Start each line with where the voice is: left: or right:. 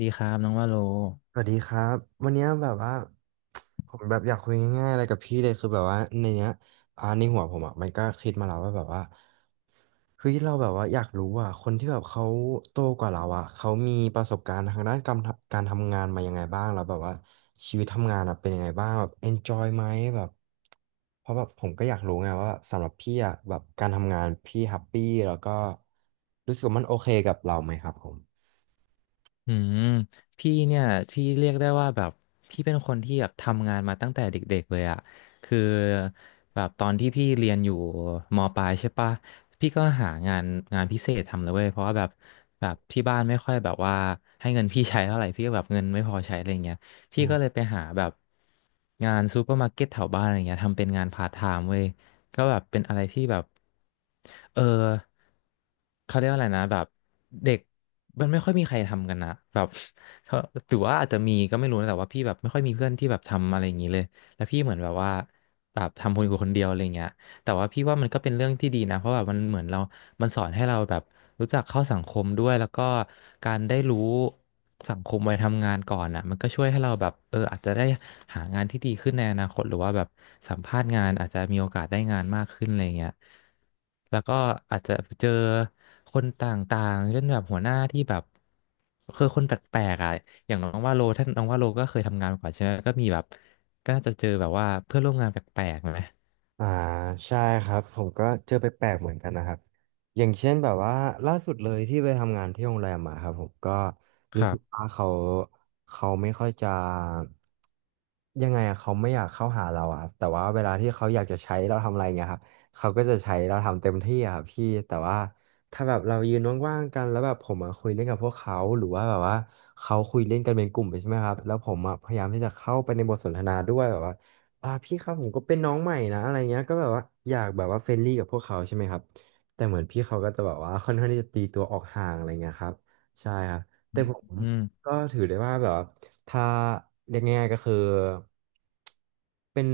left: ดีครับน้องว่าโล
right: สวัสดีครับวันเนี้ยแบบว่าผมแบบอยากคุยง่ายๆอะไรกับพี่เลยคือแบบว่าในเนี้ยในหัวผมอ่ะมันก็คิดมาแล้วว่าแบบว่าเฮ้ยเราแบบว่าอยากรู้อ่ะคนที่แบบเขาโตกว่าเราอ่ะเขามีประสบการณ์ทางด้านการทำงานมายังไงบ้างแล้วแบบว่าชีวิตทำงานอ่ะเป็นยังไงบ้างแบบ enjoy ไหมแบบเพราะแบบผมก็อยากรู้ไงว่าสำหรับพี่อ่ะแบบการทำงานพี่แฮปปี้แล้วก็รู้สึกว่ามันโอเคกับเราไหมครับผม
left: อืมพี่เนี่ยพี่เรียกได้ว่าแบบพี่เป็นคนที่แบบทำงานมาตั้งแต่เด็กๆเลยอะคือแบบตอนที่พี่เรียนอยู่มปลายใช่ปะพี่ก็หางานพิเศษทำเลยเว้ยเพราะว่าแบบที่บ้านไม่ค่อยแบบว่าให้เงินพี่ใช้เท่าไหร่พี่ก็แบบเงินไม่พอใช้อะไรเงี้ยพี่ก็เลยไปหาแบบงานซูเปอร์มาร์เก็ตแถวบ้านอะไรเงี้ยทำเป็นงานพาร์ทไทม์เว้ย ก็แบบเป็นอะไรที่แบบ เออ เขาเรียกว่าอะไรนะแบบเด็กมันไม่ค่อยมีใครทำกันนะแบบเขาหรือว่าอาจจะมีก็ไม่รู้นะแต่ว่าพี่แบบไม่ค่อยมีเพื่อนที่แบบทำอะไรอย่างนี้เลยแล้วพี่เหมือนแบบว่าแบบทำคนอยู่คนเดียวอะไรเงี้ยแต่ว่าพี่ว่ามันก็เป็นเรื่องที่ดีนะเพราะแบบมันเหมือนเรา มันสอนให้เราแบบรู้จักเข้าสังคมด้วยแล้วก็การได้รู้สังคมวัยทำงานก่อนอ่ะมันก็ช่วยให้เราแบบเอออาจจะได้หางานที่ดีขึ้นในอนาคตหรือว่าแบบสัมภาษณ์งานอาจจะมีโอกาสได้งานมากขึ้นอะไรเงี้ยแล้วก็อาจจะเจอคนต่างๆเช่นแบบหัวหน้าที่แบบคือคนแปลกๆอ่ะอย่างน้องว่าโลท่านน้องว่าโลก็เคยทำงานมาก่อนใช่ไหมก็มีแบบก็น่าจะเจอแบบว่าเพื่อนร่วมงานแปลกๆไหม
right: อ่าใช่ครับผมก็เจอไปแปลกๆเหมือนกันนะครับอย่างเช่นแบบว่าล่าสุดเลยที่ไปทำงานที่โรงแรมมาครับผมก็
left: ค
right: รู้
left: รั
right: สึก
left: บ
right: ว่าเขาไม่ค่อยจะยังไงอะเขาไม่อยากเข้าหาเราอะครับแต่ว่าเวลาที่เขาอยากจะใช้เราทำอะไรเงี้ยครับเขาก็จะใช้เราทำเต็มที่อะครับพี่แต่ว่าถ้าแบบเรายืนว่างๆกันแล้วแบบผมมาคุยเล่นกับพวกเขาหรือว่าแบบว่าเขาคุยเล่นกันเป็นกลุ่มไปใช่ไหมครับแล้วผมอะพยายามที่จะเข้าไปในบทสนทนาด้วยแบบว่า พี่ครับผมก็เป็นน้องใหม่นะอะไรเงี้ยก็แบบว่าอยากแบบว่าเฟรนลี่กับพวกเขาใช่ไหมครับแต่เหมือนพี่เขาก็จะแบบว่าค่อนข้างที่จะตีตัวออกห่างอะไรเงี้ยครับใช่ครับแต่ผม
left: อืม
right: ก็ถือได้ว่าแบบว่าถ้าเรียกง่ายๆก็คือเป็น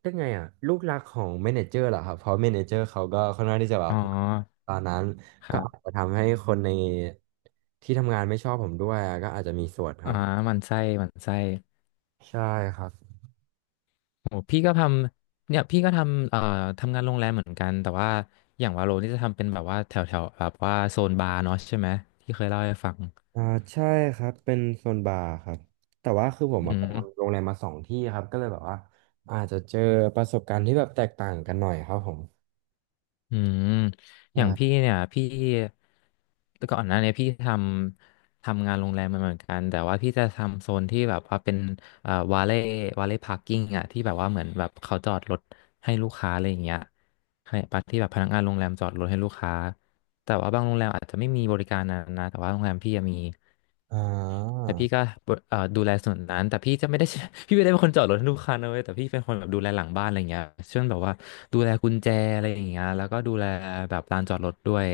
right: เรียกไงอ่ะลูกรักของเมเนเจอร์เหรอครับเพราะเมเนเจอร์เขาก็ค่อนข้างที่จะแบ
left: อ๋
right: บ
left: อ
right: ตอนนั้น
left: ค
right: ก็
left: รั
right: อาจ
left: บ
right: จะทำให้คนในที่ทำงานไม่ชอบผมด้วยอะก็อาจจะมีส่วนค
left: อ่า
right: รับ
left: หมันไส้หมันไส้
right: ใช่ครับ
left: โหพี่ก็ทำเนี่ยพี่ก็ทำทำงานโรงแรมเหมือนกันแต่ว่าอย่างวาโลนี่จะทำเป็นแบบว่าแถวแถวแบบว่าโซนบาร์เนาะใช่ไหมที่เคยเล่าให้ฟัง
right: อ่าใช่ครับเป็นโซนบาร์ครับแต่ว่าคือผม
left: อื
right: อะไป
left: ม
right: ทำโรงแรมมา2 ที่ครับก็เลยแบบว่าอาจจะเจอประสบการณ์ที่แบบแตกต่างกันหน่อยครับผม
left: อืมอย่างพี่
right: ใช่
left: เนี่ยพี่ก่อนหน้าเนียพี่ทำงานโรงแรมมาเหมือนกันแต่ว่าพี่จะทำโซนที่แบบว่าเป็นเอ่อวาเล่พาร์กิ้งอ่ะที่แบบว่าเหมือนแบบเขาจอดรถให้ลูกค้าอะไรอย่างเงี้ยให้ปที่แบบพนักงานโรงแรมจอดรถให้ลูกค้าแต่ว่าบางโรงแรมอาจจะไม่มีบริการนั้นนะแต่ว่าโรงแรมพี่อะมี
right: อ่า
left: แต่พี่ก็เอ่อดูแลส่วนนั้นแต่พี่จะไม่ได้ พี่ไม่ได้เป็นคนจอดรถให้ลูกค้านะเว้ยแต่พี่เป็นคนแบบดูแลหลังบ้านอะไรเงี้ยเช่นแบบว่าดูแลกุญแจอะไรอย่างเงี้ยแล้วก็ดูแลแบบลานจอดรถด้วย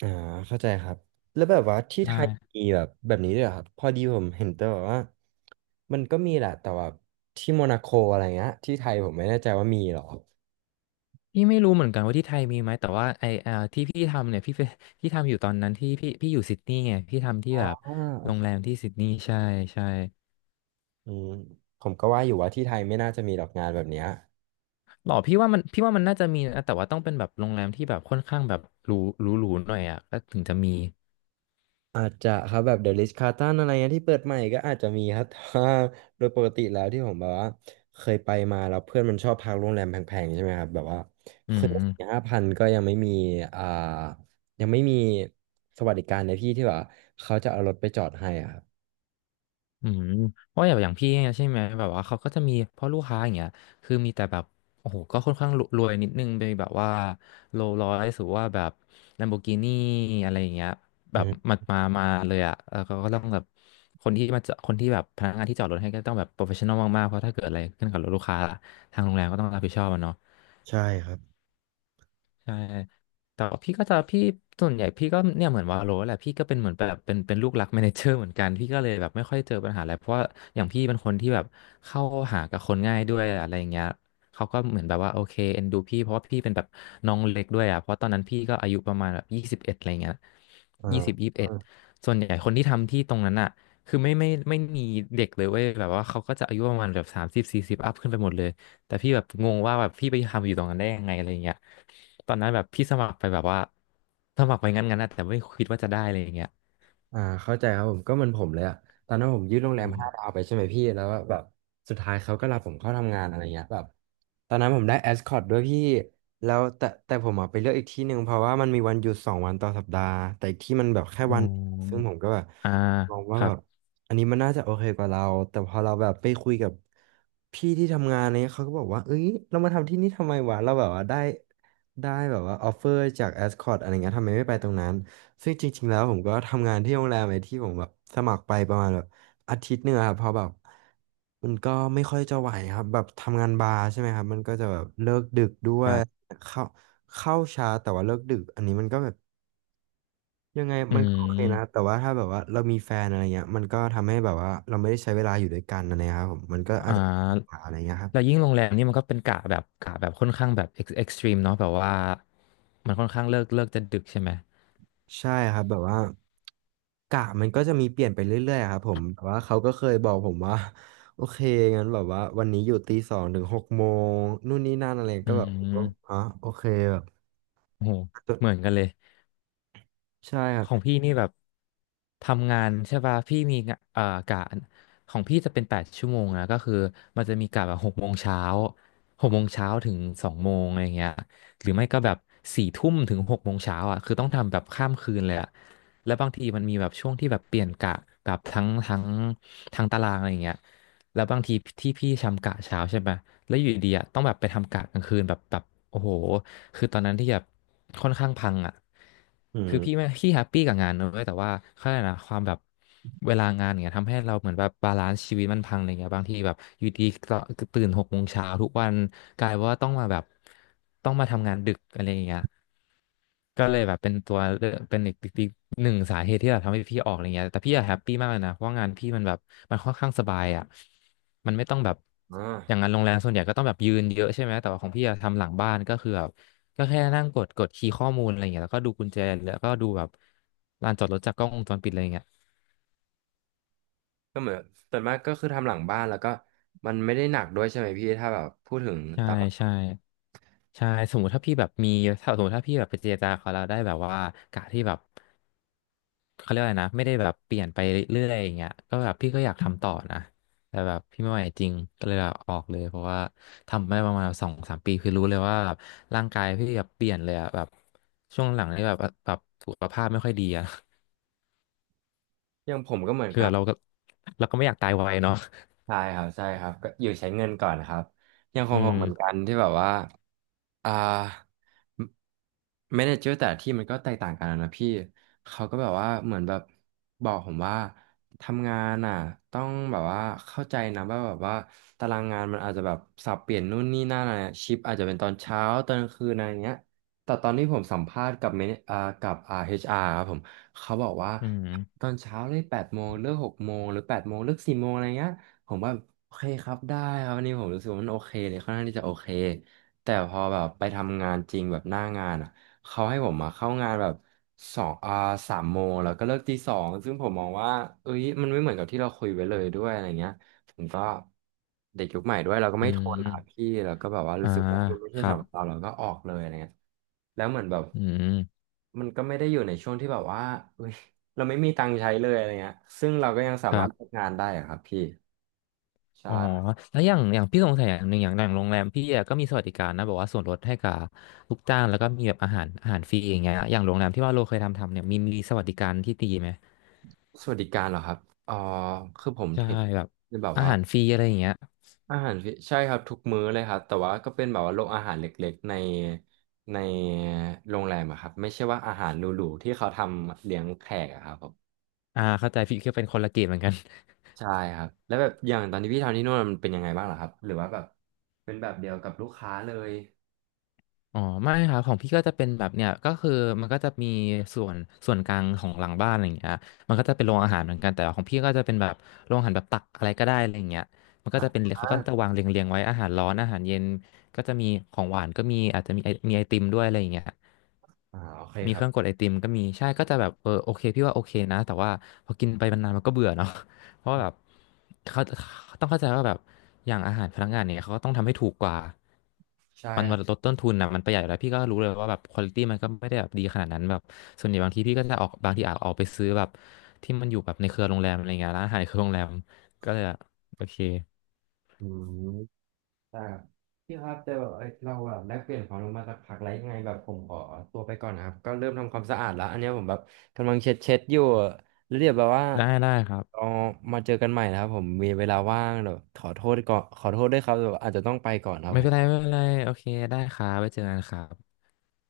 right: อ่าเข้าใจครับแล้วแบบว่าที่
left: ใ
right: ไทย
left: ช่
right: มีแบบแบบนี้ด้วยเหรอครับพอดีผมเห็นแต่แบบว่ามันก็มีแหละแต่ว่าที่โมนาโกอะไรเงี้ยที่ไทยผมไม่แน่ใจว่ามีเหรอ
left: พี่ไม่รู้เหมือนกันว่าที่ไทยมีไหมแต่ว่าไอเอ่อที่พี่ทำเนี่ยพี่ไปพี่ทำอยู่ตอนนั้นที่พี่อยู่ซิดนีย์ไงพี่ทำที่
right: อ่า
left: แบบ
right: โอ
left: โรงแร
right: เค
left: มที่ซิดนีย์ใช่ใช่
right: อืมผมก็ว่าอยู่ว่าที่ไทยไม่น่าจะมีหรอกงานแบบเนี้ย
left: หรอพี่ว่ามันพี่ว่ามันน่าจะมีนะแต่ว่าต้องเป็นแบบโรงแรมที่แบบค่อนข้างแบบหรูหรูหน่อยอ่ะก็ถึงจะมี
right: อาจจะครับแบบเดอะริชคาร์ตันอะไรเงี้ยที่เปิดใหม่ก็อาจจะมีครับ ถตาโดยปกติแล้วที่ผมแบบว่าเคยไปมาแล้วเพื่อนมันชอบพักโรงแรมแพงๆใช่ไหมครับแบบว่า
left: อื
right: คืนส
left: ม
right: 5,000ก็ยังไม่มีอ่ายังไม่มีสวัสดิการในที่ที่แบบว่าเขาจะเอารถไปจอดให้อะครับ
left: อืมเพราะอย่างพี่เนี่ยใช่ไหมแบบว่าเขาก็จะมีพ่อลูกค้าอย่างเงี้ยคือมีแต่แบบโอ้โหก็ค่อนข้างรวยนิดนึงไปแบบว่าโรลส์รอยซ์หรือว่าแบบลัมโบกินีอะไรอย่างเงี้ยแบ
right: อื
left: บ
right: ม
left: มามาเลยอ่ะเออเขาก็ต้องแบบคนที่มาจะคนที่แบบพนักงานที่จอดรถให้ก็ต้องแบบโปรเฟชชั่นอลมากๆเพราะถ้าเกิดอะไรขึ้นกับรถลูกค้าทางโรงแรมก็ต้องรับผิดชอบอะเนาะ
right: ใช่ครับ
left: ใช่แต่ว่าพี่ก็จะพี่ส่วนใหญ่พี่ก็เนี่ยเหมือนวาโลแหละพี่ก็เป็นเหมือนแบบเป็นลูกรักแมเนเจอร์เหมือนกันพี่ก็เลยแบบไม่ค่อยเจอปัญหาอะไรเพราะว่าอย่างพี่เป็นคนที่แบบเข้าหากับคนง่ายด้วยอะไรอย่างเงี้ยเขาก็เหมือนแบบว่าโอเคเอ็นดูพี่เพราะว่าพี่เป็นแบบน้องเล็กด้วยอ่ะเพราะตอนนั้นพี่ก็อายุประมาณแบบยี่สิบเอ็ดอะไรเงี้ย
right: อ่
left: ยี่สิบเอ็ด
right: า
left: ส่วนใหญ่คนที่ทำที่ตรงนั้นอ่ะคือไม่มีเด็กเลยเว้ยแบบว่าเขาก็จะอายุประมาณแบบ3040อัพขึ้นไปหมดเลยแต่พี่แบบงงว่าแบบพี่ไปทำอยู่ตรงนั้นได้ยังไงอะไรเงี้ย ตอนนั้นแบบพี่สมัครไปแบบว่าสมัครไปงั้นๆนะแต่ไม่คิดว่าจะได้อะไรอย่างเงี้ย
right: เข้าใจครับผมก็เหมือนผมเลยอะตอนนั้นผมยืดโรงแร
left: อื
right: มห้าดา
left: ม
right: วไปใช่ไหมพี่แล้วแบบสุดท้ายเขาก็รับผมเข้าทำงานอะไรเงี้ยแบบตอนนั้นผมได้แอสคอตด้วยพี่แล้วแต่ผมอะไปเลือกอีกที่หนึ่งเพราะว่ามันมีวันหยุด2 วันต่อสัปดาห์แต่อีกที่มันแบบแค่
left: อ๋
right: วันเดียวซึ่ง
left: อ
right: ผมก็แบบ
left: อ่า
right: มอง
left: ค
right: ว่า
left: รั
right: แบ
left: บ
right: บอันนี้มันน่าจะโอเคกว่าเราแต่พอเราแบบไปคุยกับพี่ที่ทำงานเนี้ยเขาก็บอกว่าเอ้ยเรามาทำที่นี่ทำไมวะเราแบบว่าได้แบบว่าออฟเฟอร์จากแอสคอตอะไรเงี้ยทำไมไม่ไปตรงนั้น ซึ่งจริงๆแล้วผมก็ทำงานที่โรงแรมไอ้ที่ผมแบบสมัครไปประมาณแบบอาทิตย์หนึ่งอะครับเพอแบบมันก็ไม่ค่อยจะไหวครับแบบทำงานบาร์ใช่ไหมครับมันก็จะแบบเลิกดึกด้ว
left: ค
right: ย
left: รับ
right: เข้าเข้าช้าแต่ว่าเลิกดึกอันนี้มันก็แบบยังไง
left: อื
right: มันก็โอเคนะ
left: ม
right: แต่ว่าถ้าแบบว่าเรามีแฟนอะไรเงี้ยมันก็ทำให้แบบว่าเราไม่ได้ใช้เวลาอยู่ด้วยกันอะไรเงี้ยครับผมมันก็อา
left: อ่
right: จจะมีปัญหา
left: า
right: อะไรเงี้ยครับ
left: แล้วยิ่งโรงแรมนี่มันก็เป็นกะแบบค่อนข้างแบบเอ็กซ์ตรีมเนาะแบบว่ามันค่อนข้างเลิกจะดึกใช่ไหม
right: ใช่ครับแบบว่ากะมันก็จะมีเปลี่ยนไปเรื่อยๆครับผมแต่ว่าเขาก็เคยบอกผมว่า โอเคงั้นแบบว่าวันนี้อยู่ตีสองถึงหกโมงนู่นนี่นั่นอะไร
left: อื
right: ก็แบบอ๋
left: ม
right: อโอเคแบบ
left: โหเหมือนกันเลย
right: ใช่ครั
left: ของ
right: บ
left: พี่นี่แบบทำงานใช่ป่ะพี่มีงะกะของพี่จะเป็น8 ชั่วโมงนะก็คือมันจะมีกะแบบหกโมงเช้าหกโมงเช้าถึง2 โมงอะไรเงี้ยหรือไม่ก็แบบ4 ทุ่มถึงหกโมงเช้าอ่ะคือต้องทำแบบข้ามคืนเลยอ่ะ แล้วบางทีมันมีแบบช่วงที่แบบเปลี่ยนกะกับทั้งตารางอะไรอย่างเงี้ยแล้วบางทีที่พี่ทำกะเช้าใช่ไหมแล้วอยู่ดีอ่ะต้องแบบไปทำกะกลางคืนแบบโอ้โหคือตอนนั้นที่แบบค่อนข้างพังอ่ะ
right: อื
left: คือพี่ไม่
right: ม
left: พี่แฮปปี้กับงานนะเลยแต่ว่าเขาเรียกอะไรนะความแบบเวลางานอย่างเงี้ยทำให้เราเหมือนแบบบาลานซ์ชีวิตมันพังอะไรเงี้ยบางทีแบบอยู่ดีก็ตื่นหกโมงเช้าทุกวันกลายว่าต้องมาแบบต้องมาทำงานดึกอะไรอย่างเงี้ย ก็เลยแบบเป็นตัวเลือกเป็นอีกหนึ่งสาเหตุที่แบบทำให้พี่ออกอะไรเงี้ยแต่พี่อะแฮปปี้มากเลยนะเพราะว่างานพี่มันแบบมันค่อนข้างสบายอ่ะมันไม่ต้องแบบ
right: อ่
left: อย่างงาน
right: า
left: โรงแรมส่วนใหญ่ก็ต้องแบบยืนเยอะใช่ไหมแต่ว่าของพี่อะทำหลังบ้านก็คือแบบก็แค่นั่งกดคีย์ข้อมูลอะไรเงี้ยแล้วก็ดูกุญแจแล้วก็ดูแบบลานจอดรถจากกล้องวงจรปิดอะไรเงี้ย
right: ก็เหมือนส่วนมากก็คือทำหลังบ้านแล้วก็มันไม่ได้หนักด้วยใช่ไหมพี่ถ้าแบบพูดถึง
left: ใช่
right: ตามหลัก
left: ใช่ใช่สมมติถ้าพี่แบบมีถ้าสมมติถ้าพี่แบบไปเจรจาเขาแล้วได้แบบว่ากะที่แบบ เขาเรียกว่าอะไรนะไม่ได้แบบเปลี่ยนไปเรื่อยๆอย่างเงี้ยก็แบบพี่ก็อยากทำต่อนะแต่แบบพี่ไม่ไหวจริงก็เลยลาออกเลยเพราะว่าทำไม่ประมาณสองสามปีคือรู้เลยว่าแบบร่างกายพี่แบบเปลี่ยนเลยอะแบบช่วงหลังนี่แบบสุขภาพไม่ค่อยดีอะ
right: อย่างผมก็เหมือ น
left: คือ
right: กั
left: แบบ
right: น
left: เราก็ไม่อยากตายไวเนาะ
right: ใช่ครับใช่ครับก็อยู่ใช้เงินก่อนครับอย่างขอ
left: อื
right: งผม
left: ม
right: เหมือนกันที่แบบว่า อ่าแมเนเจอร์แต่ละที่มันก็แตกต่างกันนะพี่เขาก็แบบว่าเหมือนแบบบอกผมว่าทำงานอ่ะต้องแบบว่าเข้าใจนะว่าแบบว่าตารางงานมันอาจจะแบบสับเปลี่ยนนู่นนี่นั่นอะไรชิปอาจจะเป็นตอนเช้าตอนกลางคืนอะไรเงี้ยแต่ตอนที่ผมสัมภาษณ์กับเมนกับเอชอาร์ครับผมเขาบอกว่า
left: อื
right: ต
left: ม
right: อนเช้าเลยแปดโมงเลิก6 โมงหรือแปดโมงเลิก4 โมงอะไรเงี้ยผมว่าโอเคครับได้ครับวันนี้ผมรู้สึกว่ามันโอเคเลยค่อนข้างที่จะโอเค แต่พอแบบไปทำงานจริงแบบหน้างานอ่ะเขาให้ผมมาเข้างานแบบสองอ่า3 โมงแล้วก็เลิกตี 2ซึ่งผมมองว่าเอ้ยมันไม่เหมือนกับที่เราคุยไว้เลยด้วยอะไรเงี้ยผมก็เด็กยุคใหม่ด้วยเราก็
left: อื
right: ไม่ทนอ่ะ
left: ม
right: พี่แล้วก็แบบว่า
left: อ่า
right: รู้สึกว่ามันไม่
left: ค
right: ใช่
left: รับ
right: สำหรับเราเราก็ออกเลยอะไรเงี้ยแล้วเหมือนแบบ
left: อืม
right: มันก็ไม่ได้อยู่ในช่วงที่แบบว่าเอ้ยเราไม่มีตังค์ใช้เลยอะไรเงี้ยซึ่งเราก็ยังสา
left: ครั
right: มารถ
left: บ
right: ทำงานได้อะครับพี่
left: อ๋อ
right: ใช่
left: แล้วอย่างพี่สงสัยอย่างหนึ่งอย่างโรงแรมพี่อะก็มีสวัสดิการนะแบบว่าส่วนลดให้กับลูกจ้างแล้วก็มีแบบอาหารฟรีอย่างเงี้ยอย่างโรงแรมที่ว่าโลเคยทำเนี่ยมีสวัสดิการที่ดีไหม
right: สวัสดิการเหรอครับเอ๋อคือผม
left: ใช่
right: เห็น
left: แบบ
right: คือแบบ
left: อา
right: ว่า
left: หารฟรีอะไรอย่างเงี้ย
right: อาหารฟิใช่ครับทุกมื้อเลยครับแต่ว่าก็เป็นแบบว่าโรงอาหารเล็กๆในในโรงแรมอะครับไม่ใช่ว่าอาหารหรูๆที่เขาทำเลี้ยงแขกอะครับผม
left: อ่าเข้าใจพี่ก็เป็นคนละเกมเหมือนกัน
right: ใช่ครับแล้วแบบอย่างตอนที่พี่ทำที่นู่นมันเป็นยังไงบ้างเหรอครับหรือว่าแบบเป็นแบบเดียวกับลูกค้าเลย
left: อ๋อไม่ครับของพี่ก็จะเป็นแบบเนี่ยก็คือมันก็จะมีส่วนส่วนกลางของหลังบ้านอะไรอย่างเงี้ยมันก็จะเป็นโรงอาหารเหมือนกันแต่ว่าของพี่ก็จะเป็นแบบโรงอาหารแบบตักอะไรก็ได้อะไรอย่างเงี้ยมันก็จะเป็นเขาก็
right: อ่า
left: จะวางเรียงๆไว้อาหารร้อนอาหารเย็นก็จะมีของหวานก็มีอาจจะมีมีไอติมด้วยอะไรอย่างเงี้ย
right: อ่าโอเค
left: มี
right: ค
left: เค
right: รั
left: รื่องก
right: บ
left: ดไอติมก็มีใช่ก็จะแบบเออโอเคพี่ว่าโอเคนะแต่ว่าพอกินไปนานๆมันก็เบื่อเนาะ เพราะว่าแบบเขาต้องเข้าใจว่าแบบอย่างอาหารพนักงานเนี่ยเขาก็ต้องทำให้ถูกกว่า
right: ใช่
left: มัน
right: ครั
left: มัน
right: บ
left: ลดต้นทุนนะมันประหยัดอยู่แล้วพี่ก็รู้เลยว่าแบบควอลิตี้มันก็ไม่ได้แบบดีขนาดนั้นแบบส่วนใหญ่บางทีพี่ก็จะออกบางทีอาจออกไปซื้อแบบที่มันอยู่แบบในเครือโรงแรมอะไรเงี้ยร้านอาหารในเครือโรงแรมก็เลยอะโอเค
right: อืม อ่ครับพี่ครับแต่แบบเอ้ยเราแบบได้เปลี่ยนความรู้มาสักพักแล้วยังไงแบบผมขอตัวไปก่อนนะครับก็เริ่มทำความสะอาดแล้วอันเนี้ยผมแบบกำลังเช็ดอยู่แล้วเดี๋ยวแบบว่า
left: ได้ได้ครั
right: เรา
left: บ
right: มาเจอกันใหม่นะครับผมมีเวลาว่างเดี๋ยวขอโทษก่อนขอโทษด้วยครับเดี๋ยวอาจจะต้องไปก่อนครับ
left: ไม่
right: ผ
left: เป็
right: ม
left: นไรไม่เป็นไรโอเคได้ครับไว้เจอกันครับ